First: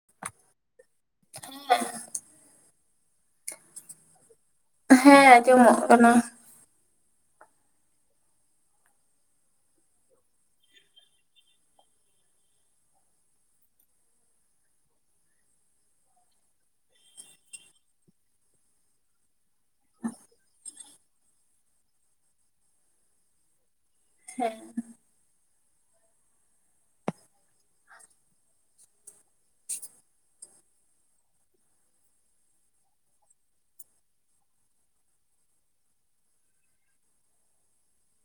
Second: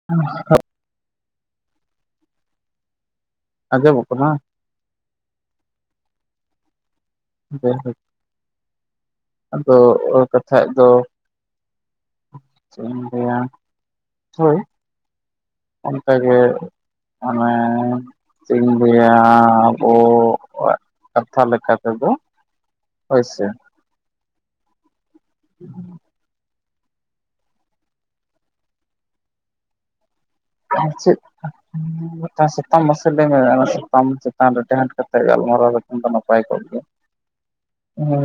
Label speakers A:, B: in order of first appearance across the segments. A: [inaudible]
B: [unintelligible]
A: ᱟᱡᱚᱢᱚᱜ ᱠᱟᱱᱟ
B: ᱦᱮᱸ ᱟᱡᱚᱢᱚᱜ ᱠᱟᱱᱟ
A: [unintelligible] ᱟᱫᱚ ᱚ ᱠᱟᱛᱷᱟᱡ ᱫᱚ ᱪᱮᱫ ᱤᱧ ᱞᱟᱹᱭᱟ ᱦᱳᱭ ᱚᱱᱛᱮᱜᱮ ᱚᱱᱮ ᱪᱮᱫ ᱤᱧ ᱞᱟᱹᱭᱟ ᱚ ᱠᱟᱛᱷᱟ ᱞᱮᱠᱟ ᱛᱮᱫᱚ ᱦᱳᱭ ᱥᱮ
B: ᱦᱮᱸ
A: [inaudible] [unintelligible] ᱪᱮᱫ ᱥᱟᱛᱟᱢ ᱢᱟᱥᱮ ᱞᱟᱹᱭ ᱢᱮ ᱚᱱᱟ ᱥᱟᱛᱟᱢ ᱪᱮᱛᱟᱱ ᱨᱮ ᱰᱮᱦᱟᱸᱴ ᱠᱟᱛᱮ ᱜᱟᱞᱢᱟᱨᱟᱣ ᱞᱮᱠᱷᱟᱱ ᱫᱚ ᱱᱟᱯᱟᱭ ᱠᱚᱜ ᱜᱮᱭᱟ
B: [inaudible] [inaudible]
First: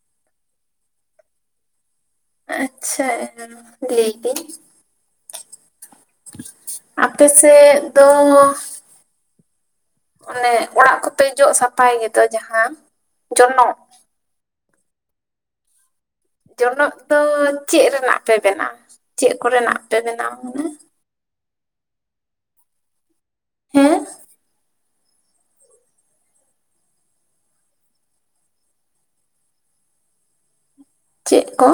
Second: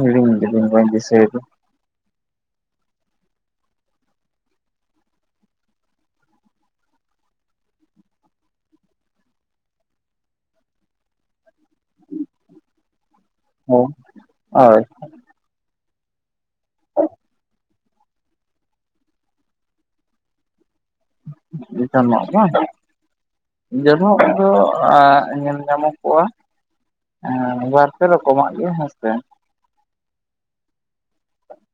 A: ᱦᱤᱲᱤᱧ ᱠᱤᱫᱤᱧ ᱵᱟᱹᱧ ᱫᱤᱥᱟᱭᱫᱟ
B: ᱟᱪᱪᱷᱟ [unintelligible] ᱞᱟᱹᱭ ᱫᱤᱱ ᱟᱯᱮ ᱥᱮᱫ ᱫᱚ ᱚᱱᱮ ᱚᱲᱟᱜ ᱠᱚᱯᱮ ᱡᱚᱜ ᱥᱟᱯᱷᱟᱭ ᱜᱮᱫᱚ ᱡᱟᱦᱟᱸ ᱡᱚᱱᱚᱜ
A: ᱦ ᱦᱳᱭ
B: ᱡᱚᱱᱚᱜᱽ ᱫᱚ ᱪᱮᱫ ᱨᱮᱱᱟᱜ ᱯᱮ ᱵᱮᱱᱟᱣᱟ ᱪᱮᱫ ᱠᱚᱨᱮᱱᱟᱜ ᱯᱮ ᱵᱮᱱᱟᱣᱟ ᱦᱩᱱᱟᱹ
A: ᱡᱚᱱᱚᱜ ᱢᱟ
B: ᱦᱮᱸ
A: ᱡᱚᱱᱚᱜ ᱫᱚ ᱧᱮᱞ ᱧᱟᱢᱚᱜᱚᱜᱼᱟ ᱦᱮᱸ ᱵᱟᱨ ᱯᱮ ᱨᱚᱠᱚᱢᱟᱜ ᱜᱮ ᱦᱮᱸᱥᱮ
B: ᱪᱮᱫ ᱠᱚ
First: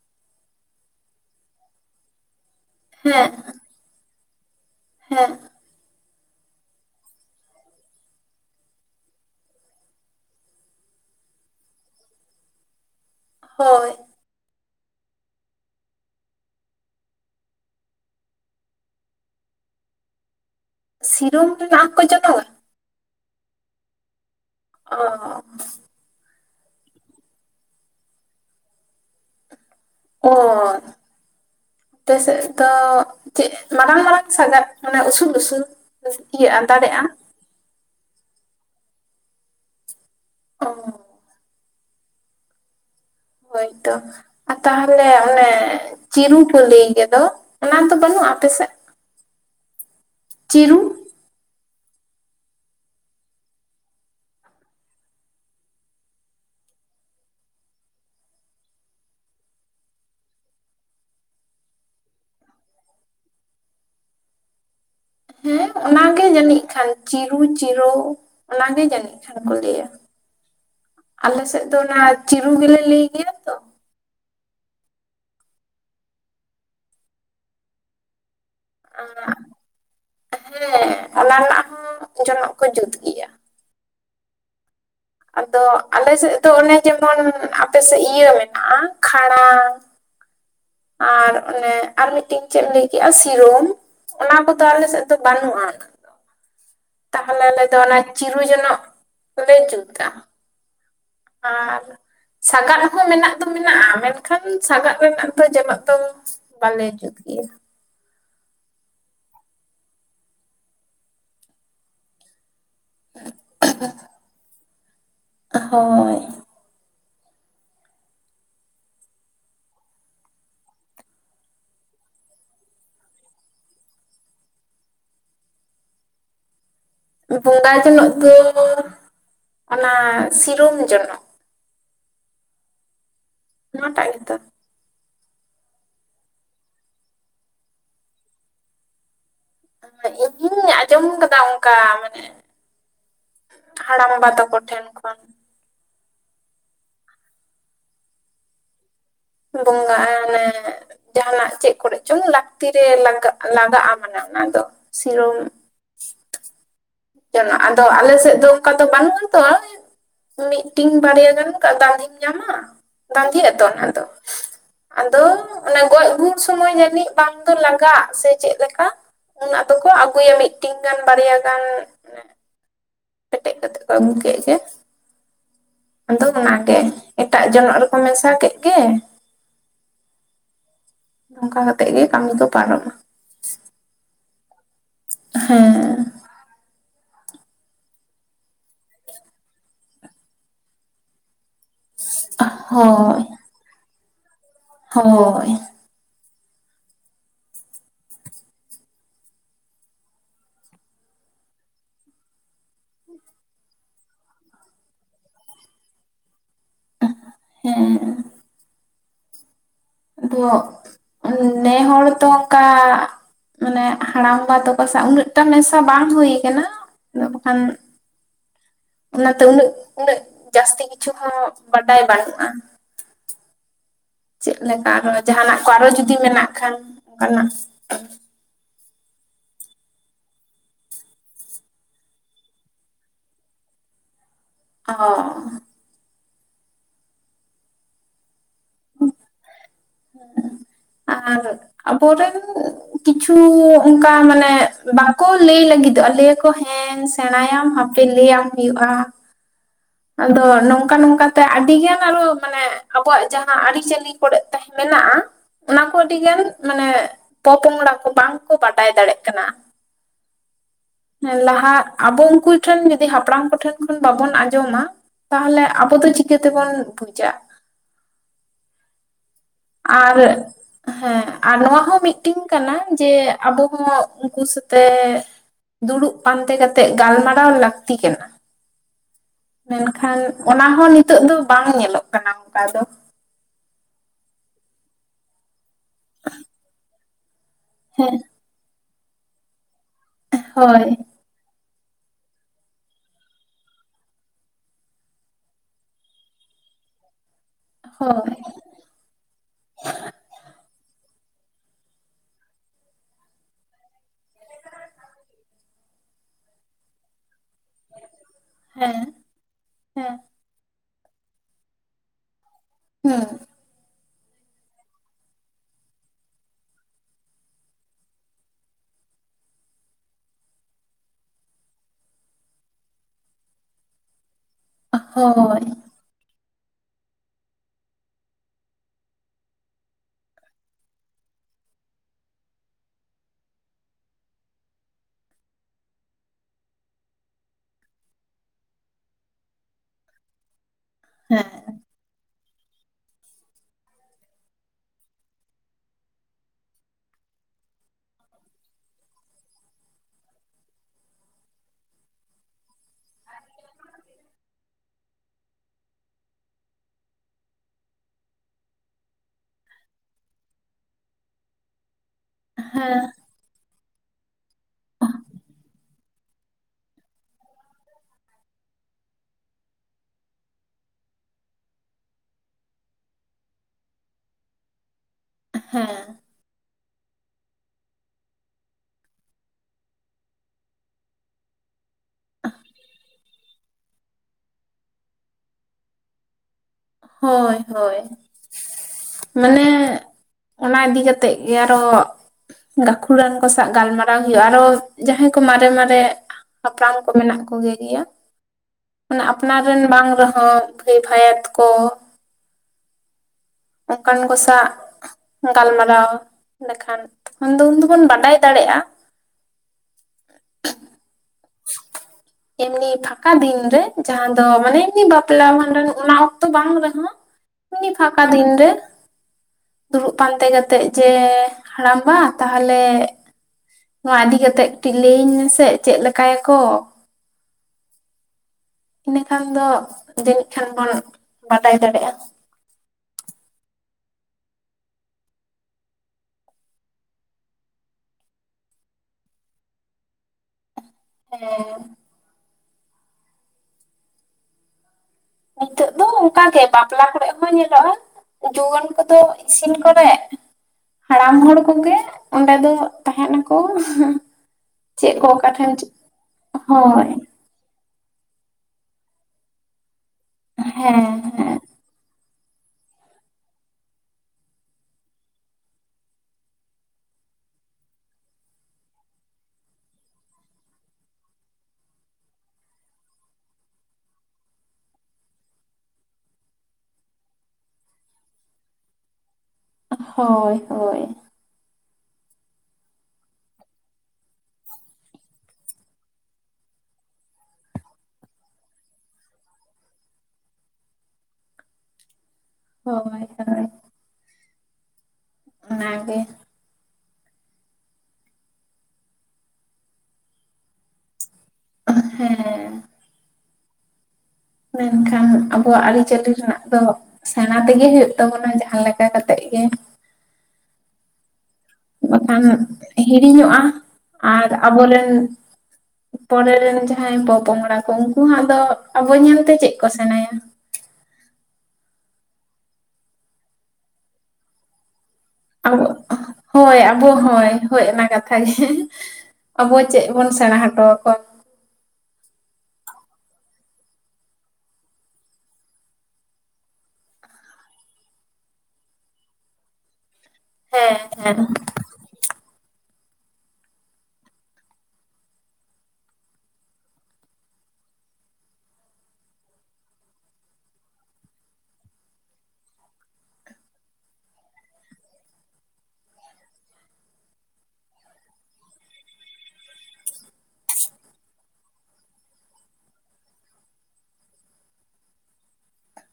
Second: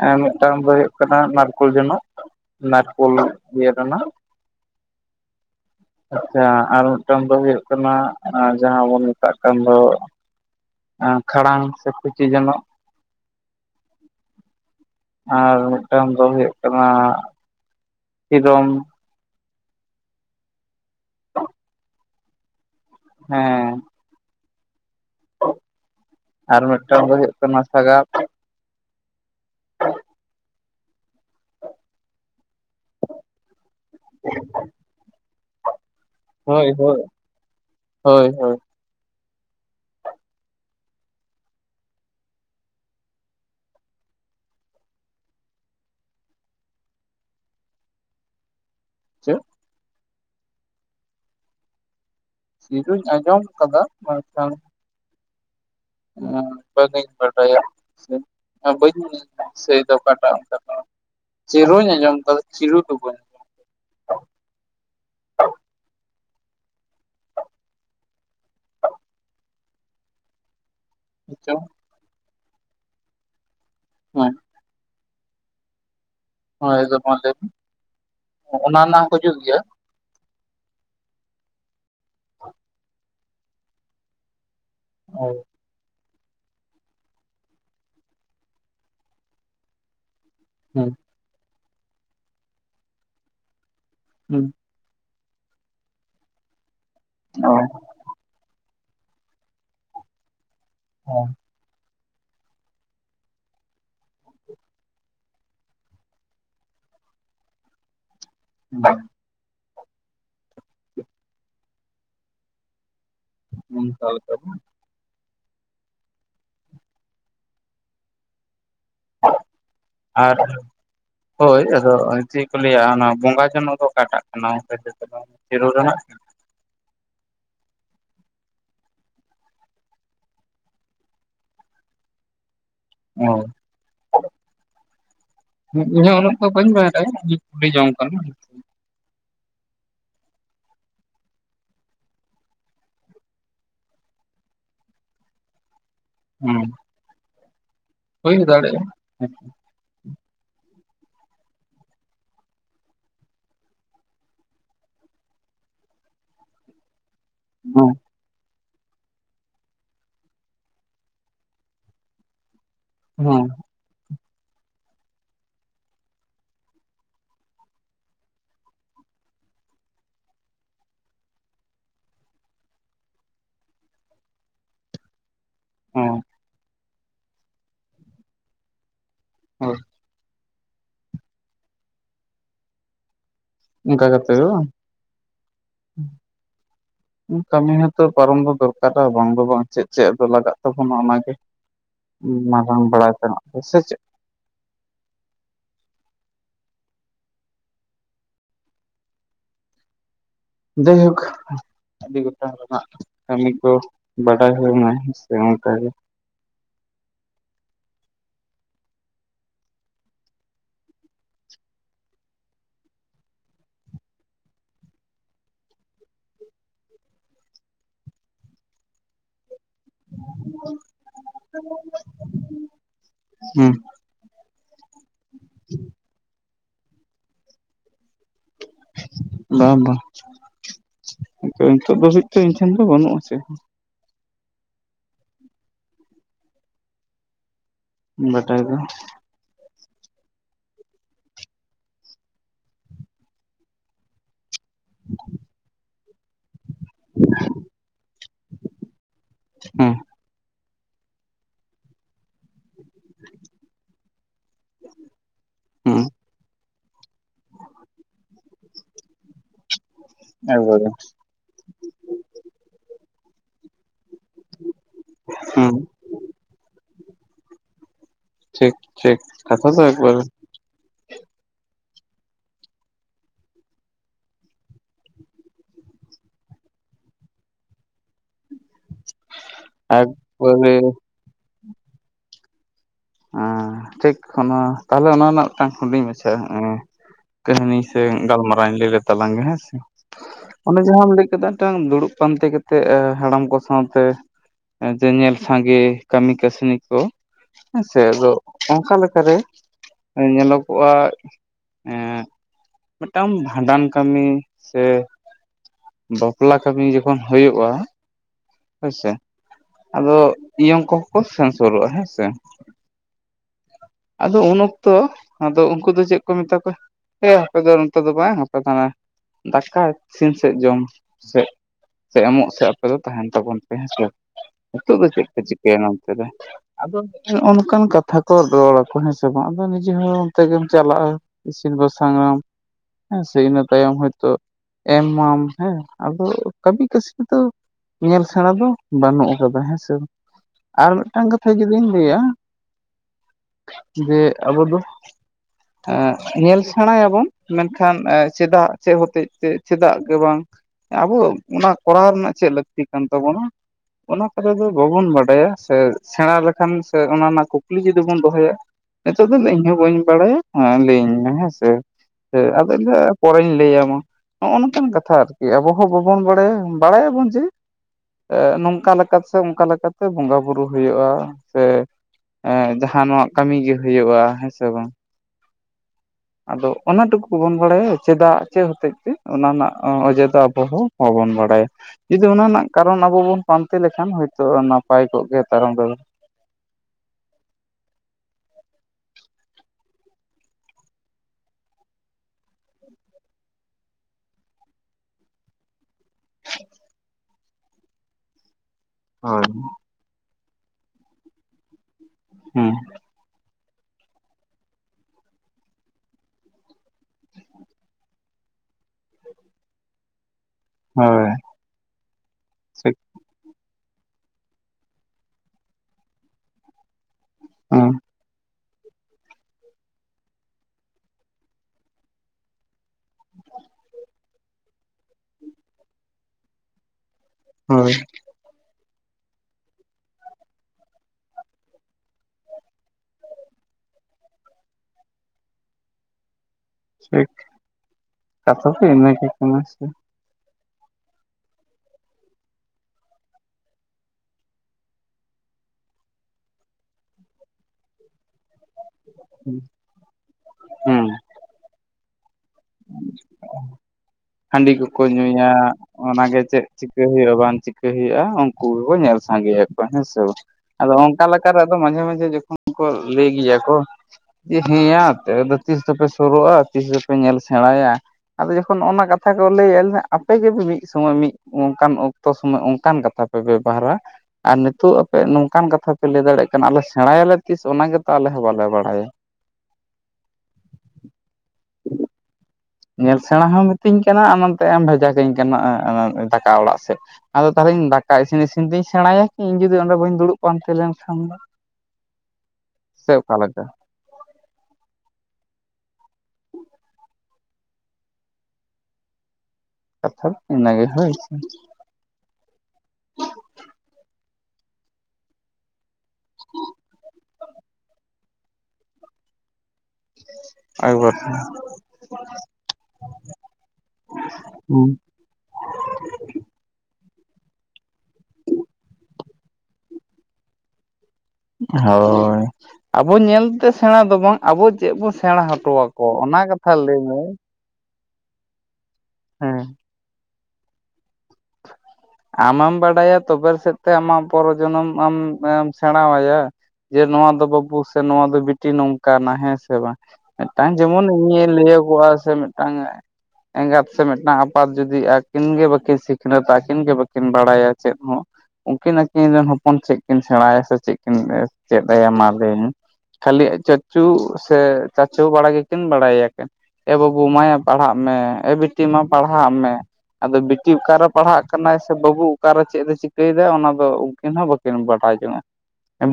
A: ᱦᱮᱸ ᱢᱤᱫᱴᱟᱝ ᱫᱚ ᱦᱩᱭᱩᱜ ᱠᱟᱱᱟ ᱱᱟᱨᱠᱳᱞ ᱡᱚᱱᱚᱜ ᱱᱟᱨᱠᱳᱞ
B: ᱦᱮᱸ
A: ᱤᱭᱟ ᱨᱮᱱᱟᱜ
B: ᱦᱮᱸ
A: ᱟᱪᱪᱷᱟ ᱟᱨ ᱢᱤᱫᱴᱟᱝ ᱫᱚ ᱦᱩᱭᱩᱜ ᱠᱟᱱᱟ ᱡᱟᱦᱟᱸ ᱵᱚᱱ ᱢᱮᱛᱟᱜ ᱠᱟᱱ ᱫᱚ ᱠᱷᱟᱲᱟᱝ ᱥᱮ ᱠᱩᱪᱤ ᱡᱚᱱᱚᱜ
B: ᱦᱳᱭ
A: ᱟᱨ ᱢᱤᱫᱴᱟᱝ ᱫᱚ ᱦᱩᱭᱩᱜ ᱠᱟᱱᱟ ᱥᱤᱨᱚᱢ
B: ᱥᱤᱨᱚᱢ ᱨᱮᱱᱟᱜ ᱦᱚᱠᱚ ᱡᱚᱱᱚᱜᱽ-ᱟ
A: ᱦᱮᱸ
B: ᱚᱻ
A: ᱟᱨ ᱢᱤᱫᱴᱟᱝ ᱫᱚ ᱦᱩᱭᱩᱜ ᱠᱟᱱᱟ ᱥᱟᱜᱟᱫ
B: ᱚ ᱛᱮᱥᱮᱫ ᱫᱚ ᱪᱮᱫ ᱢᱟᱨᱟᱝ ᱢᱟᱨᱟᱝ ᱥᱟᱜᱟᱫ ᱢᱟᱱᱮ ᱩᱥᱩᱞᱼ ᱩᱥᱩᱞ ᱤᱭᱟᱹᱜᱼᱟ
A: ᱦᱳᱭ ᱦᱳᱭ
B: ᱫᱟᱲᱮᱜᱼᱟ
A: ᱦᱳᱭ ᱦᱳᱭ
B: ᱚᱻ ᱦᱳᱭ ᱛᱚ ᱟᱨ ᱛᱟᱦᱚᱞᱮ ᱚᱱᱮ ᱪᱤᱨᱩ ᱠᱚ ᱞᱟᱹᱭ ᱜᱮᱫᱚ ᱚᱱᱟ ᱫᱚ ᱵᱟᱹᱱᱩᱜᱼᱟ ᱟᱯᱮᱥᱮᱫ
A: ᱪᱮᱫ
B: ᱪᱤᱨᱩ
A: ᱪᱤᱨᱩᱧ ᱟᱸᱡᱚᱢ ᱟᱠᱟᱫᱟ ᱢᱮᱱᱠᱷᱟᱱ ᱵᱟᱝᱤᱧ ᱵᱟᱰᱟᱭᱟ ᱵᱟᱹᱧ ᱥᱮ ᱫᱚ ᱚᱠᱟᱴᱟᱜ ᱚᱠᱟᱴᱟᱜ ᱪᱤᱨᱩᱧ ᱟᱸᱡᱚᱢ ᱟᱠᱟᱫᱟ ᱪᱤᱨᱩ ᱫᱚ ᱵᱟᱝ
B: ᱦᱮᱸ ᱚᱱᱟᱜᱮ ᱡᱟᱹᱱᱤᱡ ᱠᱷᱟᱱ ᱪᱤᱨᱩ ᱪᱤᱨᱚ ᱚᱱᱟᱜᱮ ᱡᱟᱹᱱᱤᱡ ᱠᱷᱟᱱ ᱠᱚ ᱞᱟᱹᱭ-ᱟ ᱟᱞᱮ
A: ᱪᱚᱝ
B: ᱥᱮᱫ ᱫᱚ ᱚᱱᱟ ᱪᱤᱨᱩ ᱜᱮᱞᱮ ᱞᱟᱹᱭ ᱜᱮᱭᱟ ᱛᱚ
A: ᱦᱳᱭ [inaudible] ᱦᱳᱭ ᱟᱫᱚ ᱢᱟ ᱞᱟᱹᱭ ᱢᱮ ᱚᱱᱟ ᱨᱮᱱᱟᱜ ᱦᱚᱸ ᱦᱤᱡᱩᱜ ᱜᱮᱭᱟ᱾
B: ᱦᱮᱸ ᱚᱱᱟ ᱨᱮᱱᱟᱜ ᱦᱚᱸ ᱡᱚᱱᱚᱜ ᱠᱚ ᱡᱩᱛ ᱠᱮᱜᱼᱟ᱾
A: ᱦᱳᱭ
B: ᱟᱫᱚ ᱟᱞᱮ ᱥᱮᱫ ᱫᱚ ᱚᱱᱮ ᱡᱮᱢᱚᱱ ᱟᱯᱮ ᱥᱮᱫ ᱤᱭᱟᱹ ᱢᱮᱱᱟᱜᱼᱟ, ᱠᱷᱟᱲᱟᱝ
A: ᱦᱩᱸ
B: ᱟᱨ ᱚᱱᱮ ᱟᱨ ᱢᱤᱫᱴᱤᱱ ᱪᱮ-ᱮᱢ ᱞᱟᱹᱭ ᱠᱮᱼᱟ ᱥᱤᱨᱚᱢ ᱚᱱᱟ ᱠᱚᱫᱚ ᱟᱞᱮ ᱥᱮᱜᱼᱼ ᱫᱚ ᱵᱟᱹᱱᱩᱜᱼᱟ ᱛᱟᱦᱚᱞᱮ
A: ᱚ
B: ᱟᱞᱮ ᱫᱚ ᱚᱱᱟ᱾ ᱪᱤᱨᱩ ᱡᱚᱱᱚᱜ ᱞᱮ ᱡᱩᱛᱟ᱾
A: ᱦᱮᱸ
B: ᱟᱨ, ᱥᱟᱜᱟᱫ ᱦᱚᱸ ᱢᱮᱱᱟᱜ ᱫᱚ ᱢᱮᱱᱟᱜᱼᱟ ᱢᱮᱱᱠᱷᱟᱱ ᱥᱟᱜᱟᱫ ᱨᱮᱱᱟᱜ ᱫᱚ ᱡᱮᱱᱚᱜ ᱫᱚ ᱵᱟᱞᱮ ᱡᱩᱛ ᱜᱮᱭᱟ᱾
A: ᱵᱟᱸ [inaudible]
B: ᱦᱳᱭ᱾
A: ᱟᱨ, ᱦᱳᱭ ᱟᱫᱚ ᱪᱤᱜ ᱠᱚ ᱞᱟᱹᱭ-ᱟ ᱱᱚᱣᱟ ᱵᱚᱸᱜᱟ ᱴᱮᱱ ᱢᱟᱠᱚ ᱠᱟᱴᱟᱜ ᱠᱟᱱᱟ [inaudible] ᱪᱤᱨᱩ ᱨᱮᱱᱟᱜ᱾
B: ᱵᱚᱸᱰᱟ ᱡᱚᱱᱚᱜ ᱫᱚ ᱚᱱᱟ ᱥᱤᱨᱚᱢ ᱡᱚᱱᱚᱜ᱾
A: ᱦᱚᱸ
B: ᱱᱚᱣᱟ ᱴᱟᱜ ᱜᱮᱛᱚ᱾
A: ᱸ ᱤᱧᱦᱚ ᱦᱚᱸ ᱩᱱᱟᱹᱜ ᱫᱚ ᱵᱟᱹᱧ ᱵᱟᱲᱟᱭ ᱫᱟ ᱤᱧᱦᱩᱧ ᱠᱩᱞᱤ ᱡᱚᱝ ᱠᱟᱱᱟ᱾
B: ᱤᱧᱤᱧ ᱟᱸᱡᱚᱢ ᱟᱠᱟᱫᱟ ᱚᱱᱠᱟ ᱢᱟᱱᱮ ᱦᱟᱲᱟᱢᱵᱟ ᱛᱟᱠᱚ ᱴᱷᱮᱱ ᱠᱷᱚᱱ᱾
A: ᱦᱮᱸ ᱦᱩᱭ ᱦᱚᱸ ᱫᱟᱲᱮᱭᱟᱜᱼᱟ᱾
B: ᱵᱚᱸᱜᱟᱜᱼᱟᱞᱮ ᱡᱟᱦᱟᱱᱟᱜ ᱪᱮᱫ ᱠᱚᱨᱮ ᱪᱚᱝ ᱞᱟᱹᱠᱛᱤ ᱨᱮ ᱞᱟᱜᱟᱜᱼᱟ ᱢᱟᱱᱮ ᱚᱱᱟ ᱫᱚ, ᱥᱤᱨᱚᱢ᱾ ᱡᱚᱱᱚᱜ ᱟᱫᱚ ᱟᱞᱮ ᱥᱮᱫ ᱫᱚ ᱠᱟ ᱫᱚ ᱵᱟᱹᱱᱩᱜᱼᱟ ᱛᱚ [inaudible] ᱢᱤᱫᱴᱤᱱ ᱵᱟᱨᱭᱟ ᱜᱟᱱ ᱠᱟᱫᱟᱢ ᱤᱧ ᱧᱟᱢᱟ᱾
A: ᱦᱮᱸ
B: ᱜᱟᱸᱫᱦᱤᱜ ᱟᱛᱚ ᱟᱫᱚ ᱚᱱᱟ ᱫᱚ᱾ ᱟᱫᱚ ᱚᱱᱟ ᱜᱚᱡ ᱜᱩᱨ ᱥᱚᱢᱚᱭ ᱡᱟᱹᱱᱤᱡ ᱵᱟᱝ ᱫᱚ ᱞᱟᱜᱟᱜ ᱥᱮ ᱪᱮᱫᱞᱮᱠᱟ᱾ ᱩᱱᱟ ᱫᱚᱠᱚ ᱟᱹᱜᱩᱭᱟ ᱢᱤᱫᱴᱤᱱ ᱜᱟᱱ ᱵᱟᱨᱭᱟ ᱜᱟᱱ᱾ ᱯᱮᱴᱮᱡ ᱠᱟᱛᱮ ᱠᱚ ᱟᱹᱜᱩ ᱠᱮᱫ ᱜᱮ
A: ᱦᱮᱸ
B: ᱟᱫᱚ ᱚᱱᱟᱜᱮ᱾ ᱮᱴᱟᱜ ᱡᱚᱱᱚᱜ ᱨᱮᱠᱚ ᱢᱮᱥᱟ ᱠᱮᱜ ᱜᱮ᱾
A: ᱦᱳᱭ
B: ᱱᱚᱝᱠᱟ ᱠᱟᱛᱮᱜ ᱜᱮ ᱠᱟᱹᱢᱤ ᱠᱚ ᱯᱟᱨᱚᱢᱟ᱾
A: ᱚᱱᱠᱟ ᱠᱟᱛᱮᱜᱮ ᱵᱟᱝ?
B: ᱦᱮᱸ
A: ᱦᱮᱸ [inaudible] ᱠᱟᱹᱢᱤ ᱦᱚᱸᱛᱚ ᱯᱟᱨᱚᱢ ᱫᱚ ᱫᱚᱨᱠᱟᱨᱟ ᱵᱟᱝ ᱫᱚ ᱵᱟᱝ ᱪᱮᱫᱻᱪᱮᱫ ᱠᱚ ᱞᱟᱜᱟᱜ ᱛᱟᱵᱚᱱᱟ ᱚᱱᱟᱜᱮ᱾ ᱢᱟᱨᱟᱝ ᱵᱟᱲᱟᱭ
B: ᱦᱳᱭ
A: ᱠᱟᱱᱟ ᱦᱚᱭ ᱥᱮ ᱪᱮᱫ᱾
B: ᱦᱳᱭ,
A: ᱡᱟᱹᱭᱦᱳᱠ, ᱟᱹᱰᱤ ᱜᱚᱴᱟᱝ ᱨᱮᱱᱟᱜ ᱠᱟᱹᱢᱤ ᱠᱚ ᱵᱟᱰᱟᱭ ᱦᱩᱭᱱᱟ ᱦᱮᱸ ᱥᱮ ᱚᱱᱠᱟ ᱜᱮ᱾
B: ᱦᱮᱸ ᱫᱚᱜ ᱱᱮ ᱦᱚᱲ ᱛᱚ ᱟᱠᱟ, ᱢᱟᱱᱮ ᱦᱟᱲᱟᱢᱵᱟ ᱛᱚᱠᱚ ᱥᱟᱶ ᱩᱱᱟᱹᱜ ᱴᱟ ᱢᱮᱥᱟ ᱵᱟᱝ ᱦᱩᱭ ᱟᱠᱟᱱᱟ᱾ ᱟᱫᱚ ᱵᱟᱠᱷᱟᱱ ᱚᱱᱟᱛᱮ ᱩᱱᱟᱹᱜ ᱩᱱᱟᱹᱜ ᱡᱟᱹᱥᱛᱤ ᱠᱤᱪᱷᱩ ᱦᱚᱸ ᱵᱟᱰᱟᱭ ᱵᱟᱹᱱᱩᱜᱼᱟ
A: ᱦᱮᱸ [inaudible]
B: ᱪᱮᱫ ᱞᱮᱠᱟ ᱟᱨᱚᱸ ᱡᱟᱦᱟᱱᱟᱜ ᱠᱚ ᱟᱨ ᱦᱚᱸ ᱡᱚᱫᱤ ᱢᱮᱱᱟᱜ ᱠᱷᱟᱱ ᱚᱱᱠᱟᱱᱟᱜ
A: ᱵᱟᱝ ᱵᱟᱝ ᱱᱤᱛᱚᱜ ᱫᱷᱟᱹᱵᱤᱡ ᱛᱚ ᱤᱧ ᱴᱷᱮᱱ ᱫᱚ ᱵᱟᱹᱱᱩᱜᱼᱟᱥᱮ
B: ᱚᱻ
A: ᱵᱟᱰᱟᱭ ᱵᱟ
B: ᱟᱨ ᱟᱵᱚᱨᱮᱱ ᱠᱤᱪᱷᱩᱻ ᱚᱱᱠᱟ ᱢᱟᱱᱮ ᱵᱟᱠᱚ ᱞᱟᱹᱭ ᱞᱟᱹᱜᱤᱫᱚᱜᱼᱟ ᱞᱟᱹᱭ ᱟᱠᱚ ᱦᱮᱸ ᱥᱮᱬᱟᱭᱟᱢ ᱦᱟᱯᱮ ᱞᱟᱹᱭᱟᱢ ᱦᱩᱭᱩᱜᱼᱟ
A: ᱦᱮᱸ
B: ᱟᱫᱚ ᱱᱚᱝᱠᱟ ᱱᱚᱝᱠᱟ ᱛᱮ ᱟᱹᱰᱤᱜᱟᱱ ᱟᱨᱚ ᱢᱟᱱᱮ ᱟᱵᱚᱣᱟᱜ ᱡᱟᱦᱟᱸ ᱟᱹᱨᱤᱪᱟᱹᱞᱤ ᱠᱚᱨᱮᱫ ᱛᱟᱦᱮᱸ ᱢᱮᱱᱟᱜᱼᱟ ᱚᱱᱟ ᱠᱚ
A: ᱦᱩᱸ
B: ᱟᱹᱰᱤ ᱜᱟᱱ ᱢᱟᱱᱮ ᱯᱚ-ᱯᱚᱝᱲᱟ ᱠᱚ ᱵᱟᱝ ᱠᱚ ᱵᱟᱰᱟᱭ ᱫᱟᱲᱮᱭᱟᱜ ᱠᱟᱱᱟ
A: ᱮᱠᱵᱟᱨᱮ
B: ᱦᱮᱸ ᱞᱟᱦᱟ ᱟᱵᱚ ᱩᱱᱠᱩ ᱴᱷᱮᱸᱱ ᱡᱚᱫᱤ ᱦᱟᱯᱲᱟᱢ ᱠᱚᱴᱷᱮᱱ ᱠᱷᱚᱱ ᱵᱟᱵᱚᱱ ᱟᱸᱡᱚᱢᱟ ᱛᱟᱦᱚᱞᱮ
A: ᱦᱩᱸ
B: ᱟᱵᱚ ᱫᱚ ᱪᱤᱠᱟᱹ ᱛᱮᱵᱚᱱ ᱵᱩᱡᱟ
A: ᱴᱷᱤᱠ ᱴᱷᱤᱠ ᱠᱟᱛᱷᱟ ᱫᱚ ᱮᱠᱵᱟᱨ
B: ᱟᱨ ᱦᱮᱸ ᱟᱨ ᱱᱚᱣᱟ ᱦᱚᱸ ᱢᱤᱫᱴᱤᱝ ᱠᱟᱱᱟ ᱡᱮ ᱟᱵᱚ ᱦᱚᱸ ᱩᱱᱠᱩ ᱥᱟᱹᱛᱮ ᱫᱩᱲᱩᱵ ᱯᱟᱱᱛᱮ ᱠᱟᱛᱮᱜ ᱜᱟᱞᱢᱟᱨᱟᱣ ᱞᱟᱹᱠᱛᱤ ᱠᱟᱱᱟ ᱢᱮᱱᱠᱷᱟᱱ ᱚᱱᱟ
A: ᱮᱠᱵᱟᱨᱮ
B: ᱦᱚᱸ ᱱᱤᱛᱚᱜ ᱫᱚ ᱵᱟᱝ ᱧᱮᱞᱚᱜ ᱠᱟᱱᱟ ᱚᱱᱠᱟ ᱫᱚ
A: ᱦᱮᱸ ᱴᱷᱤᱠ ᱛᱟᱦᱞᱮ ᱚᱱᱟ ᱨᱮᱱᱟᱜ ᱢᱤᱫᱴᱟᱝ ᱦᱩᱰᱤᱧ ᱢᱮᱪᱷᱟ ᱠᱟᱹᱦᱱᱤ ᱥᱮ ᱜᱟᱞᱢᱟᱨᱟᱣᱤᱧ ᱞᱟᱹᱭ ᱞᱮ ᱛᱟᱞᱟᱝ ᱜᱮ ᱦᱮᱸ ᱥᱮ ᱩᱱᱤ
B: ᱦᱳᱭ
A: ᱡᱟᱦᱟᱸᱢ ᱞᱟᱹᱭ ᱪᱮᱫᱟᱜᱴᱟᱝ ᱫᱩᱲᱩᱵ ᱯᱟᱱᱛᱮ ᱠᱟᱛᱮᱫ ᱦᱟᱲᱟᱢ ᱠᱚ ᱥᱟᱶᱛᱮ ᱡᱮ ᱧᱮᱞ ᱥᱟᱸᱜᱮ ᱠᱟᱹᱢᱤ ᱠᱟᱹᱥᱱᱤ ᱠᱚ ᱦᱮᱸᱥᱮ ᱟᱫᱚ
B: ᱦᱳᱭ
A: ᱚᱝᱠᱟ ᱞᱮᱠᱟᱨᱮ ᱧᱮᱞᱚᱜᱚᱜᱼᱟ ᱮᱸ ᱢᱤᱫᱴᱟᱝ ᱵᱷᱟᱸᱰᱟᱱ ᱠᱟᱹᱢᱤ ᱥᱮ ᱵᱟᱯᱞᱟ ᱠᱟᱹᱢᱤ ᱡᱚᱠᱷᱚᱱ ᱦᱩᱭᱩᱜᱳᱜᱼᱟ ᱦᱳᱭᱥᱮ ᱟᱫᱚ ᱤᱭᱚᱝ ᱠᱚᱦᱚᱸ ᱠᱚ ᱥᱮᱱ ᱥᱩᱨᱚᱜᱼᱟ ᱦᱮᱸ ᱥᱮ
B: ᱦᱮᱸ
A: ᱟᱫᱚ ᱩᱱ ᱚᱠᱛᱚ ᱟᱫᱚ ᱩᱱᱠᱩ ᱫᱚ ᱪᱮᱜ ᱠᱚ ᱢᱮᱛᱟ ᱠᱚᱣᱟ ᱦᱮ ᱟᱯᱮ ᱫᱚ ᱱᱚᱛᱮ ᱫᱚ ᱵᱟᱝ ᱟᱯᱮ ᱟᱱᱟ ᱫᱟᱠᱟ ᱤᱥᱤᱱ ᱥᱮᱫ ᱡᱚᱢ ᱥᱮᱫ ᱥᱮ ᱮᱢᱚᱜ ᱥᱮ ᱟᱯᱮ ᱫᱚ ᱛᱟᱦᱮᱱ ᱛᱟᱵᱚᱱ ᱯᱮ ᱦᱮᱸᱥᱮ ᱱᱤᱛᱚᱜ ᱫᱚ ᱪᱮᱜ ᱠᱚ
B: ᱦᱳᱭ.
A: ᱪᱤᱠᱟᱹᱭᱟ ᱱᱚᱱᱛᱮ ᱨᱮ ᱟᱫᱚ ᱱᱚᱝᱠᱟᱱ ᱠᱟᱛᱷᱟ ᱠᱚ ᱨᱚᱲ ᱦᱮᱸ ᱥᱮ ᱵᱟᱝ ᱟᱫᱚ ᱱᱤᱡᱮ ᱦᱚᱸ ᱚᱱᱛᱮ ᱜᱮᱢ ᱪᱟᱞᱟᱜᱼᱟ ᱤᱥᱤᱱ ᱵᱟᱥᱟᱝ ᱟᱢ ᱦᱮᱸ ᱥᱮ ᱤᱱᱟᱹ ᱛᱟᱭᱚᱢ ᱦᱚᱭᱛᱳ ᱮᱢᱼᱟᱢ ᱦᱮᱸ ᱟᱫᱚ ᱠᱟᱹᱢᱤ ᱠᱟᱹᱥᱤᱱ ᱫᱚ ᱧᱮᱞ ᱥᱮᱬᱟ ᱫᱚ ᱵᱟᱹᱱᱩᱜ ᱟᱠᱟᱫᱟ ᱦᱮᱸᱥᱮ ᱟᱨ ᱢᱤᱫᱴᱟᱝ ᱠᱟᱛᱷᱟ ᱡᱩᱫᱤᱧ ᱞᱟᱹᱭᱟ ᱡᱮ ᱟᱵᱚ ᱫᱚ
B: [inaudible] [inaudible]
A: ᱧᱮᱞ ᱥᱮᱬᱟᱭᱟᱵᱚᱱ ᱢᱮᱱᱠᱷᱟᱱ ᱪᱮᱫᱟᱜ ᱪᱮᱜ ᱦᱚᱛᱮᱡ ᱛᱮ ᱪᱮᱫᱟᱜ ᱜᱮ ᱵᱟᱝ ᱟᱵᱚ ᱚᱱᱟ ᱠᱚᱨᱟᱣ ᱨᱮᱱᱟᱜ ᱪᱮᱫ ᱞᱟᱹᱠᱛᱤ ᱠᱟᱱ ᱛᱟᱵᱚᱱᱟ ᱚᱱᱟ ᱠᱚᱨᱮ ᱫᱚ ᱵᱟᱵᱚᱱ ᱵᱟᱰᱟᱭᱟ ᱥᱮ ᱥᱮᱬᱟ ᱞᱮᱠᱷᱟᱱ ᱥᱮ ᱚᱱᱟ ᱨᱮᱱᱟᱜ ᱠᱩᱠᱞᱤ ᱡᱩᱫᱤ ᱵᱚᱱ ᱫᱚᱦᱚᱭᱟ ᱱᱤᱛᱚᱜ ᱫᱚ ᱤᱧ ᱦᱚᱸ ᱵᱟᱹᱧ ᱵᱟᱲᱟᱭᱟ ᱟᱨ ᱞᱟᱹᱭᱟᱹᱧ ᱢᱮ ᱦᱮᱸᱥᱮ ᱟᱫᱚ
B: ᱦᱮᱸ,
A: [unintelligible] ᱯᱚᱨᱮᱧ ᱞᱟᱹᱭ ᱟᱢᱟ ᱱᱚᱜᱼᱚ ᱱᱚᱝᱠᱟᱱ ᱠᱟᱛᱷᱟ ᱟᱨᱠᱤ ᱟᱵᱚ ᱦᱚᱸ ᱵᱟᱵᱚᱱ ᱵᱟᱲᱟᱭᱟ ᱵᱟᱲᱟᱭᱟᱵᱚᱱ ᱡᱮ ᱮ ᱱᱚᱝᱠᱟ ᱞᱮᱠᱟᱛ ᱥᱮ ᱚᱱᱠᱟ ᱞᱮᱠᱟᱛᱮ ᱵᱚᱸᱜᱟ ᱵᱩᱨᱩ ᱦᱩᱭᱩᱜᱼᱟ ᱥᱮ ᱡᱟᱦᱟᱱᱟᱜ ᱠᱟᱹᱢᱤ ᱜᱮ ᱦᱩᱭᱩᱜᱼᱟ ᱦᱮᱸ ᱥᱮ ᱵᱟᱝ
B: ᱦᱮᱸ
A: ᱟᱫᱚ ᱚᱱᱟ ᱴᱩᱠᱩ ᱵᱚᱱ ᱵᱟᱲᱟᱭᱟ ᱪᱮᱫᱟᱜ ᱪᱮᱫ ᱦᱚᱛᱮᱡ ᱛᱮ ᱚᱱᱟ ᱨᱮᱱᱟᱜ ᱚᱡᱮ ᱫᱚ ᱟᱵᱚ ᱦᱚᱸ ᱵᱟᱵᱚᱱ ᱵᱟᱲᱟᱭᱟ ᱡᱩᱫᱤ ᱚᱱᱟ ᱨᱮᱱᱟᱜ ᱠᱟᱨᱚᱱ ᱟᱵᱚ ᱵᱚᱱ ᱯᱟᱱᱛᱮ ᱞᱮᱠᱷᱟᱱ ᱦᱭᱚᱛᱚ ᱱᱟᱯᱟᱭ ᱠᱚᱜ ᱜᱮᱭᱟ ᱛᱟᱭᱚᱢ ᱨᱮ
B: ᱦᱳᱭ ᱦᱳᱭ ᱢᱟᱱᱮ ᱚᱱᱟ ᱤᱫᱤ ᱠᱟᱛᱮᱜ ᱜᱮ ᱟᱨᱚ ᱜᱟᱹᱠᱷᱩᱲᱟᱱ ᱠᱚ ᱥᱟᱜ ᱜᱟᱞᱢᱟᱨᱟᱣ ᱦᱩᱭᱩᱜᱼᱟ ᱟᱨᱚ ᱡᱟᱦᱟᱸᱭ ᱠᱚ ᱢᱟᱨᱮ ᱢᱟᱨᱮ ᱦᱟᱯᱲᱟᱢ ᱠᱚ ᱢᱮᱱᱟᱜ ᱠᱚᱜᱮ ᱜᱮᱭᱟ ᱚᱱᱮ
A: ᱦᱳᱭ
B: ᱟᱯᱱᱟᱨ ᱨᱮᱱ ᱵᱟᱝ ᱨᱮᱦᱚᱸ ᱵᱷᱟᱹᱭ ᱵᱷᱟᱭᱛ ᱠᱚ
A: ᱦᱮᱸ
B: ᱚᱱᱠᱟᱱ ᱠᱚᱥᱟᱜ ᱜᱟᱞᱢᱟᱨᱟᱣ ᱞᱮᱠᱷᱟᱱᱠᱷ ᱫᱚ ᱩᱱ ᱫᱚᱵᱚᱱ ᱵᱟᱰᱟᱭ ᱫᱟᱲᱮᱭᱟᱜᱼᱟ
A: ᱦᱳᱭ
B: [unintelligible] ᱮᱢᱱᱤ
A: ᱴᱷᱤᱠ
B: ᱯᱷᱟᱸᱠᱟ ᱫᱤᱱ ᱨᱮ ᱡᱟᱦᱟᱸ ᱫᱚ ᱢᱟᱱᱮ ᱮᱢᱱᱤ ᱵᱟᱯᱞᱟ ᱵᱷᱟᱸᱰᱟᱱ ᱚᱱᱟ ᱚᱠᱛᱚ ᱵᱟᱝ ᱨᱮᱦᱚᱸ
A: ᱦᱮᱸ
B: ᱮᱢᱱᱤ ᱯᱷᱟᱠᱟ ᱫᱤᱱᱨᱮ ᱫᱩᱲᱩᱵ ᱯᱟᱱᱛᱮ ᱠᱟᱛᱮᱜ ᱡᱮ ᱦᱟᱲᱟᱢᱵᱟ ᱛᱟᱦᱚᱞᱮ ᱱᱚᱣᱟ ᱤᱫᱤ ᱠᱟᱛᱮᱜ ᱠᱟᱹᱴᱤᱡ ᱞᱟᱹᱭᱟᱹᱧ ᱢᱮᱥᱮ ᱪᱮᱫ ᱞᱮᱠᱟᱭᱟᱠᱚ
A: ᱦᱚᱭ ᱸ
B: ᱤᱱᱟᱹ ᱠᱷᱟᱱ ᱫᱚ ᱡᱟᱹᱱᱤᱡ ᱠᱷᱟᱱ ᱵᱚᱱ ᱵᱟᱰᱟᱭ ᱫᱟᱲᱮᱭᱟᱜᱼᱟ
A: ᱴᱷᱤᱠ ᱠᱟᱛᱷᱟ ᱫᱚ ᱤᱱᱟᱹᱜᱮ ᱠᱟᱱᱟ ᱥᱮ
B: ᱦᱮᱸ ᱱᱤᱛᱚᱜ ᱫᱚ ᱚᱱᱠᱟᱜᱮ ᱵᱟᱯᱞᱟ ᱠᱚᱨᱮ ᱦᱚᱸ ᱧᱮᱞᱚᱜᱼᱟ ᱡᱩᱣᱟᱹᱱ ᱠᱚᱫᱚ ᱤᱥᱤᱱ ᱯᱚᱨᱮ
A: ᱦᱮᱸ
B: ᱦᱟᱲᱟᱢ ᱦᱚᱲ ᱠᱚᱜᱮ ᱚᱸᱰᱮ ᱫᱚ ᱛᱟᱦᱮ ᱱᱟᱠᱚ
A: ᱦᱟᱺᱰᱤ ᱠᱚᱠᱚ ᱧᱩᱭᱟ ᱚᱱᱟᱜᱮ ᱪᱮᱫ ᱪᱤᱠᱟᱹ
B: ᱦᱳᱭ
A: ᱦᱩᱭᱩᱜᱼᱟ ᱵᱟᱝ ᱪ ᱪᱤᱠᱟᱹ ᱦᱩᱭᱩᱜᱼᱟ ᱩᱱᱠᱩ ᱜᱮᱠᱚ ᱧᱮᱞ ᱥᱟᱸᱜᱮᱭᱟᱠᱚ ᱦᱮᱸ ᱥᱮ ᱵᱟᱝ ᱟᱫᱚ
B: ᱦᱮᱸ
A: ᱚᱠᱟᱞᱮᱠᱟᱨᱮ
B: ᱦᱮᱸ
A: ᱟᱫᱚ ᱢᱟᱡᱷᱮ ᱢᱟᱡᱷᱮ ᱡᱚᱠᱷᱚᱱ ᱠᱚ ᱞᱟᱹᱭ ᱜᱮᱭᱟ ᱠᱚ ᱡᱮ ᱦᱮᱸᱭᱟ ᱛᱤᱥ ᱫᱚᱯᱮ ᱥᱩᱨᱩᱜᱼᱟ ᱛᱤᱥ ᱫᱚᱯᱮ ᱧᱮᱞ ᱥᱮᱬᱟᱭᱟ ᱟᱫᱚ ᱡᱚᱠᱷᱚᱱ ᱚᱱᱟ ᱠᱟᱛᱷᱟ ᱠᱚ ᱞᱟᱹᱭᱟ ᱟᱯᱮᱜᱮᱯᱮ ᱢᱤᱫ ᱥᱚᱢᱚᱭ ᱢᱤᱫ ᱚᱱᱠᱟᱱ ᱛᱚ ᱥᱚᱢᱚᱭ ᱚᱱᱠᱟᱱ ᱠᱟᱛᱷᱟ ᱯᱮ ᱵᱮᱵᱚᱦᱟᱨᱟ ᱟᱨ ᱱᱤᱛᱚᱜ ᱟᱯᱮ ᱱᱚᱝᱠᱟᱱ ᱠᱟᱛᱷᱟ ᱯᱮ ᱞᱟᱹᱭ ᱫᱟᱲᱮᱭᱟᱜ ᱠᱟᱱᱟ ᱟᱞᱮ ᱥᱮᱬᱟᱭᱟᱞᱮ ᱛᱤᱥ ᱚᱱᱟ ᱜᱮᱛᱚ ᱟᱞᱮ ᱦᱚᱸ ᱵᱟᱞᱮ ᱵᱟᱲᱟᱭᱟ
B: ᱦᱳᱭ ᱦᱳᱭ
A: ᱧᱮᱞ ᱥᱮᱬᱟ ᱦᱚᱸ ᱢᱤᱛᱟᱹᱧ ᱠᱟᱱᱟ ᱟᱨ ᱱᱚᱛᱮᱢ ᱵᱷᱮᱡᱟ ᱠᱟᱹᱧ ᱠᱟᱱᱟ ᱫᱟᱠᱟ ᱚᱲᱟᱜ ᱥᱮᱫ ᱟᱫᱚ ᱛᱟᱦᱚᱞᱮ ᱫᱟᱠᱟ ᱤᱥᱤᱱ ᱤᱥᱤᱱ ᱛᱤᱧ ᱥᱮᱬᱟᱭᱟ ᱠᱤ ᱤᱧ ᱡᱩᱫᱤ ᱚᱸᱰᱮ ᱵᱟᱹᱧ ᱫᱩᱲᱩᱵ ᱯᱟᱱᱛᱮ ᱞᱮᱱᱠᱷᱟᱱ ᱫᱚ
B: [inaudible]
A: ᱥᱮ ᱚᱠᱟ ᱞᱮᱠᱟ
B: ᱦᱳᱭ ᱚᱱᱟ ᱜᱮ
A: ᱠᱟᱛᱷᱟ ᱫᱚ ᱤᱱᱟᱹᱜᱮ ᱦᱳᱭᱥᱮ
B: ᱟᱫᱚ ᱦᱮᱸ ᱢᱮᱱᱠᱷᱟᱱ ᱟᱵᱚᱣᱟᱜ ᱟᱹᱨᱤᱪᱟᱹᱞᱤ ᱨᱮᱱᱟᱜ ᱫᱚ ᱥᱮᱬᱟ ᱛᱮᱜᱮ ᱦᱩᱭᱩᱜ ᱛᱟᱵᱚᱱᱟ ᱡᱟᱦᱟᱸ ᱞᱮᱠᱟ ᱠᱟᱛᱮᱜ ᱜᱮ
A: ᱟᱵᱟᱨ [unintelligible]
B: ᱵᱟᱠᱷᱟᱱ ᱦᱤᱲᱤᱧᱚᱜᱼᱟ ᱟᱨ
A: ᱦᱩᱸ᱾
B: ᱟᱵᱚᱨᱮᱱ ᱯᱚᱨᱮ ᱨᱮᱱ ᱡᱟᱦᱟᱸᱭ ᱯᱚᱯᱚᱝᱲᱟ ᱠᱚ ᱩᱱᱠᱩ ᱦᱚᱸ ᱫᱚ ᱟᱵᱚ ᱧᱮᱞᱛᱮ ᱪᱮᱫ ᱠᱚ ᱥᱮᱬᱟᱭᱟ
A: ᱦᱳᱭ ᱟᱵᱚ ᱧᱮᱞᱛᱮ ᱥᱮᱬᱟ ᱫᱚ ᱵᱟᱝ ᱟᱵᱚ ᱪᱮᱫ ᱵᱚᱱ ᱥᱮᱬᱟ ᱦᱚᱴᱚ
B: ᱟᱵᱚ
A: ᱟᱠᱚ ᱚᱱᱟ ᱠᱟᱛᱷᱟ
B: ᱦᱳᱭ
A: ᱞᱟᱹᱭ
B: ᱟᱵᱚ
A: ᱢᱮ
B: ᱦᱳᱭ ᱚᱱᱟ ᱠᱟᱛᱷᱟ ᱠᱟᱛᱷᱟ ᱜᱮ
A: ᱦᱮᱸ
B: ᱟᱵᱚ ᱪᱮᱫ ᱵᱚᱱ ᱥᱮᱬᱟ ᱦᱚᱴᱚ ᱟᱠᱚᱣᱟ
A: ᱟᱢᱮᱢ ᱵᱟᱰᱟᱭᱟ ᱛᱚᱵᱮ ᱥᱮᱫ ᱛᱮ ᱟᱢᱟᱜ ᱯᱚᱨᱚᱡᱚᱱᱚᱢ ᱟᱢ ᱥᱮᱬᱟ ᱟᱭᱟ ᱡᱮ ᱱᱚᱣᱟ ᱫᱚ ᱵᱟᱹᱵᱩ ᱥᱮ ᱱᱚᱣᱟ ᱫᱚ ᱵᱤᱴᱤ ᱱᱚᱝᱠᱟᱱᱟ ᱦᱮᱸ ᱥᱮ ᱵᱟᱝ ᱢᱤᱫᱴᱟᱝ
B: ᱦᱮᱸ
A: ᱡᱮᱢᱚᱱ
B: ᱦᱮᱸ
A: ᱤᱧ ᱞᱟᱹᱭᱭᱟᱠᱚᱣᱟ [unintelligible] ᱥᱮ ᱢᱤᱫᱴᱟᱝ ᱮᱸᱜᱟᱛ ᱥᱮ ᱢᱤᱫᱴᱟᱝ ᱟᱯᱟᱛ ᱡᱩᱫᱤ ᱟᱹᱠᱤᱱ ᱜᱮ ᱵᱟᱹᱠᱤᱱ ᱥᱤ [unintelligible] ᱟᱹᱠᱤᱱ ᱜᱮ ᱵᱟᱹᱠᱤᱱ ᱵᱟᱲᱟᱭᱟ ᱪᱮᱫ ᱦᱚᱸ ᱩᱱᱠᱤᱱ ᱟᱹᱠᱤᱱ ᱨᱮᱱ ᱦᱚᱯᱚᱱ ᱪᱮᱫ ᱠᱤᱱ ᱥᱮᱬᱟᱭᱟ ᱥᱮ ᱪᱮᱫ ᱠᱤᱱ ᱪᱮᱫ ᱟᱭᱟ ᱢᱟ ᱞᱟᱹᱭ ᱢᱮ ᱠᱷᱟᱹᱞᱤ ᱪᱟᱪᱩ ᱥᱮ ᱪᱟᱪᱩ ᱵᱟᱲᱟ ᱜᱮᱠᱤᱱ ᱵᱟᱲᱟᱭᱟᱠᱤᱱ ᱮ ᱵᱟᱹᱵᱩ ᱢᱟᱭᱟ ᱯᱟᱲᱦᱟᱜ ᱢᱮ ᱮ ᱵᱤᱴᱤ ᱢᱟ ᱯᱟᱲᱦᱟᱜ ᱢᱮ ᱟᱫᱚ ᱵᱤᱴᱤ ᱚᱠᱟᱨᱮ ᱯᱟᱲᱦᱟᱜ ᱠᱟᱱᱟᱭ ᱥᱮ ᱵᱟᱹᱵᱩ ᱚᱠᱟᱨᱮ ᱪᱮᱫ ᱮ ᱪᱤᱠᱟᱹᱭᱮᱫᱟ ᱚᱱᱟ ᱫᱚ ᱩᱱᱠᱤᱱ ᱦᱚᱸ ᱵᱟᱹᱠᱤᱱ ᱵᱟᱰᱟᱭ ᱡᱚᱝᱼᱟ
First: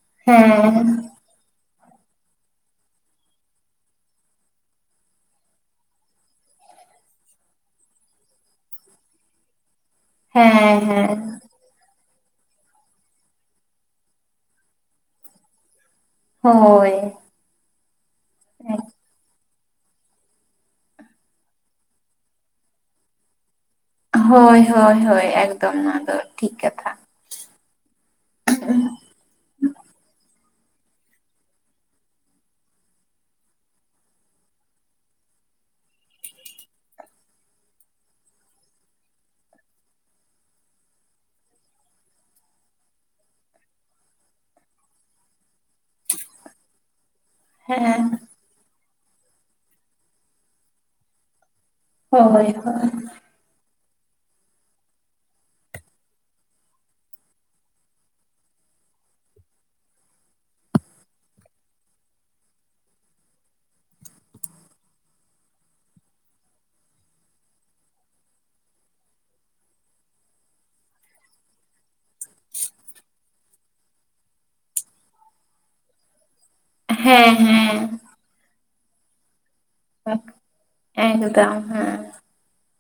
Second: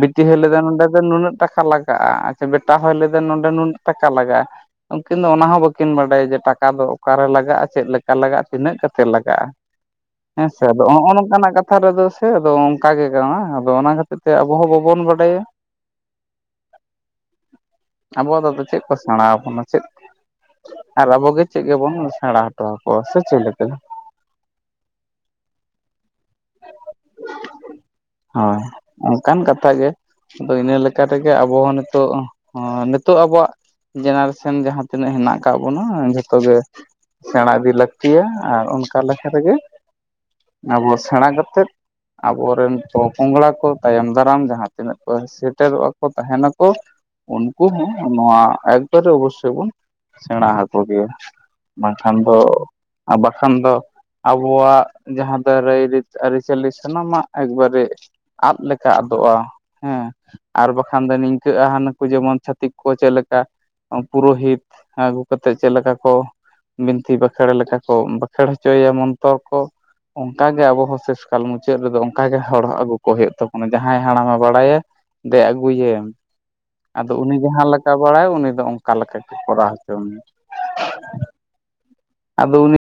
A: ᱵᱤᱴᱤ ᱦᱚᱭ ᱞᱟᱹᱭᱫᱟ ᱱᱚᱸᱰᱮ
B: ᱦᱮᱸ
A: ᱫᱚ ᱱᱩᱱᱟᱹᱜ ᱴᱟᱠᱟ ᱞᱟᱜᱟᱜᱼᱟ ᱟᱪᱪᱷᱟ ᱵᱮᱴᱟ ᱦᱚᱸᱭ ᱞᱟᱹᱭᱟ ᱱᱚᱰᱮ ᱱᱩᱱᱟᱹᱜ ᱴᱟᱠᱟ ᱞᱟᱜᱟᱜᱼᱟ ᱩᱱᱠᱤᱱ ᱫᱚ ᱚᱱᱟ ᱦᱚᱸ ᱵᱟᱹᱠᱤᱱ ᱵᱟᱰᱟᱭᱟ ᱡᱮ ᱴᱟᱠᱟ ᱫᱚ ᱚᱠᱟᱨᱮ ᱞᱟᱜᱟᱜᱼᱟ ᱪᱮᱫ ᱞᱮᱠᱟ ᱞᱟᱜᱟᱜᱼᱟ ᱛᱤᱱᱟᱹᱜ ᱠᱟᱛᱮᱫ ᱞᱟᱜᱟᱜᱼᱟ ᱦᱮ ᱥᱮ
B: ᱦᱮᱸ
A: ᱟᱫᱚ ᱱᱚᱜᱼᱚ
B: ᱦᱮᱸ
A: ᱱᱚᱝᱠᱟᱱᱟᱜ ᱠᱟᱛ ᱠᱟᱛᱷᱟ ᱨᱮᱫᱚ ᱥᱮ ᱟᱫᱚ ᱚᱱᱠᱟ ᱜᱮ ᱠᱟᱱᱟ ᱟᱫᱚ ᱚᱱᱟ ᱠᱷᱟᱹᱛᱤᱨ ᱛᱮ ᱟᱵᱚ ᱦᱚ ᱵᱟᱵᱚᱱ ᱵᱟᱰᱟᱭᱟ
B: ᱦᱳᱭ
A: ᱟᱵᱚ ᱫᱚ ᱪᱮᱫ ᱠᱚ ᱥᱮᱬᱟ ᱟᱵᱚᱱᱟ ᱪᱮᱫ ᱟᱨ ᱟᱵᱚᱜᱮ ᱪᱮᱫ ᱜᱮᱵᱚᱱ ᱥᱮᱬᱟ ᱦᱚᱴᱚ ᱟᱠᱚᱣᱟ ᱥᱮ ᱪᱮᱫᱞᱮᱠᱟ
B: ᱦᱳᱭ ᱦᱳᱭ ᱦᱳᱭ ᱮᱠᱫᱚᱢ ᱱᱚᱣᱟ ᱫᱚ ᱴᱷᱤᱠ ᱠᱟᱛᱷᱟ
A: ᱦᱳᱭ ᱚᱱᱠᱟᱱ ᱠᱟᱛᱷᱟ ᱜᱮ ᱟᱫᱚ ᱤᱱᱟ ᱞᱮᱠᱟ ᱛᱮᱜᱮ ᱟᱵᱚᱦᱚ ᱱᱤᱛᱚᱜ ᱦᱚ ᱱᱤᱛᱚᱜ ᱟᱵᱚᱣᱟᱜ ᱡᱮᱱᱟᱨᱮᱥᱮᱱ ᱡᱟᱦᱟ ᱛᱤᱱᱟᱹᱜ ᱦᱮᱱᱟᱜ ᱠᱟᱜ ᱵᱚᱱᱟ ᱡᱷᱚᱛᱚ ᱜᱮ ᱥᱮᱬᱟ ᱤᱫᱤ ᱞᱟᱹᱠᱛᱤᱭᱟ ᱟᱨ ᱚᱱᱠᱟ ᱞᱮᱠᱟ ᱨᱮᱜᱮ ᱟᱵᱚ ᱥᱮᱬᱟ ᱠᱟᱛᱮᱫ ᱟᱵᱚᱨᱮᱱ ᱯᱚᱼᱯᱚᱝᱲᱟ ᱠᱚ ᱛᱟᱭᱚᱢ ᱫᱟᱨᱟᱢ ᱡᱟᱦᱟ ᱛᱤᱱᱟᱹᱜ ᱠᱚ ᱥᱮᱴᱮᱨᱚᱜᱼᱟ ᱠᱚ ᱛᱟᱦᱮᱱᱟᱠᱚ ᱩᱱᱠᱩ ᱦᱚ
B: ᱦᱮᱸ
A: ᱱᱚᱣᱟ ᱮᱠᱵᱟᱨᱮ ᱚᱵᱚᱥᱥᱳᱭ ᱵᱚᱱ ᱥᱮᱬᱟ ᱦᱟᱠᱚ ᱜᱮᱭᱟ ᱵᱟᱝᱠᱷᱟᱱ ᱫᱚ
B: ᱦᱳᱭ ᱦᱳᱭ
A: ᱟᱨ ᱵᱟᱠᱷᱟᱱ ᱫᱚ ᱟᱵᱚᱣᱟᱜ ᱡᱟᱦᱟ ᱫᱚ ᱨᱟᱭ ᱨᱤᱛ ᱟᱹᱨᱤᱪᱟᱹᱞᱤ ᱥᱟᱱᱟᱢᱟᱜ ᱮᱠᱵᱟᱨᱮ ᱟᱫ ᱞᱮᱠᱟ ᱟᱫᱚᱜᱼᱟ ᱦᱮ ᱟᱨ ᱵᱟᱠᱷᱟᱱ ᱫᱚ ᱱᱤᱝᱠᱟᱹᱜᱼᱟ ᱦᱟᱱᱠᱩ ᱡᱮᱢᱚᱱ ᱪᱷᱟᱹᱛᱤᱠ ᱠᱚ ᱪᱮᱫ ᱞᱮᱠᱟ ᱯᱩᱨᱳᱦᱤᱛ ᱟᱹᱜᱩ ᱠᱟᱛᱮ ᱪᱮᱫ ᱞᱮᱠᱟ ᱠᱚ ᱵᱤᱱᱛᱤ ᱵᱟᱠᱷᱮᱲ ᱞᱮᱠᱟ ᱠᱚ ᱵᱟᱠᱷᱮᱲ ᱦᱚᱪᱚᱭᱮᱭᱟ ᱢᱚᱱᱛᱚᱨ ᱠᱚ ᱚᱱᱠᱟᱜᱮ ᱟᱵᱚ ᱦᱚ ᱥᱮᱥ ᱠᱟᱞ ᱢᱩᱪᱟᱹᱫ ᱨᱮᱫᱚ ᱚᱱᱠᱟᱜᱮ ᱦᱚᱲ ᱟᱹᱜᱩ ᱠᱚ ᱦᱩᱭᱩᱜ ᱛᱟᱵᱚᱱᱟ ᱡᱟᱦᱟᱸᱭ ᱦᱟᱲᱟᱢᱮ ᱵᱟᱲᱟᱭᱟ ᱫᱮᱡ ᱟᱹᱜᱩᱭᱮᱢ ᱟᱫᱚ
B: ᱦᱮᱸ
A: ᱩᱱᱤ ᱡᱟᱦᱟ
B: ᱦᱮᱸ
A: ᱞᱮᱠᱟ ᱵᱟᱲᱟᱭ ᱩᱱᱤ ᱫᱚ ᱚᱱᱠᱟ ᱞᱮᱠᱟ ᱜᱮ ᱠᱚᱨᱟᱣ ᱦᱚᱪᱚ ᱢᱮᱭᱟ
B: ᱦᱮᱸ ᱫᱟᱫᱟ ᱚᱱᱠᱟ [unintelligible]
A: ᱟᱫᱚ ᱩᱱᱤ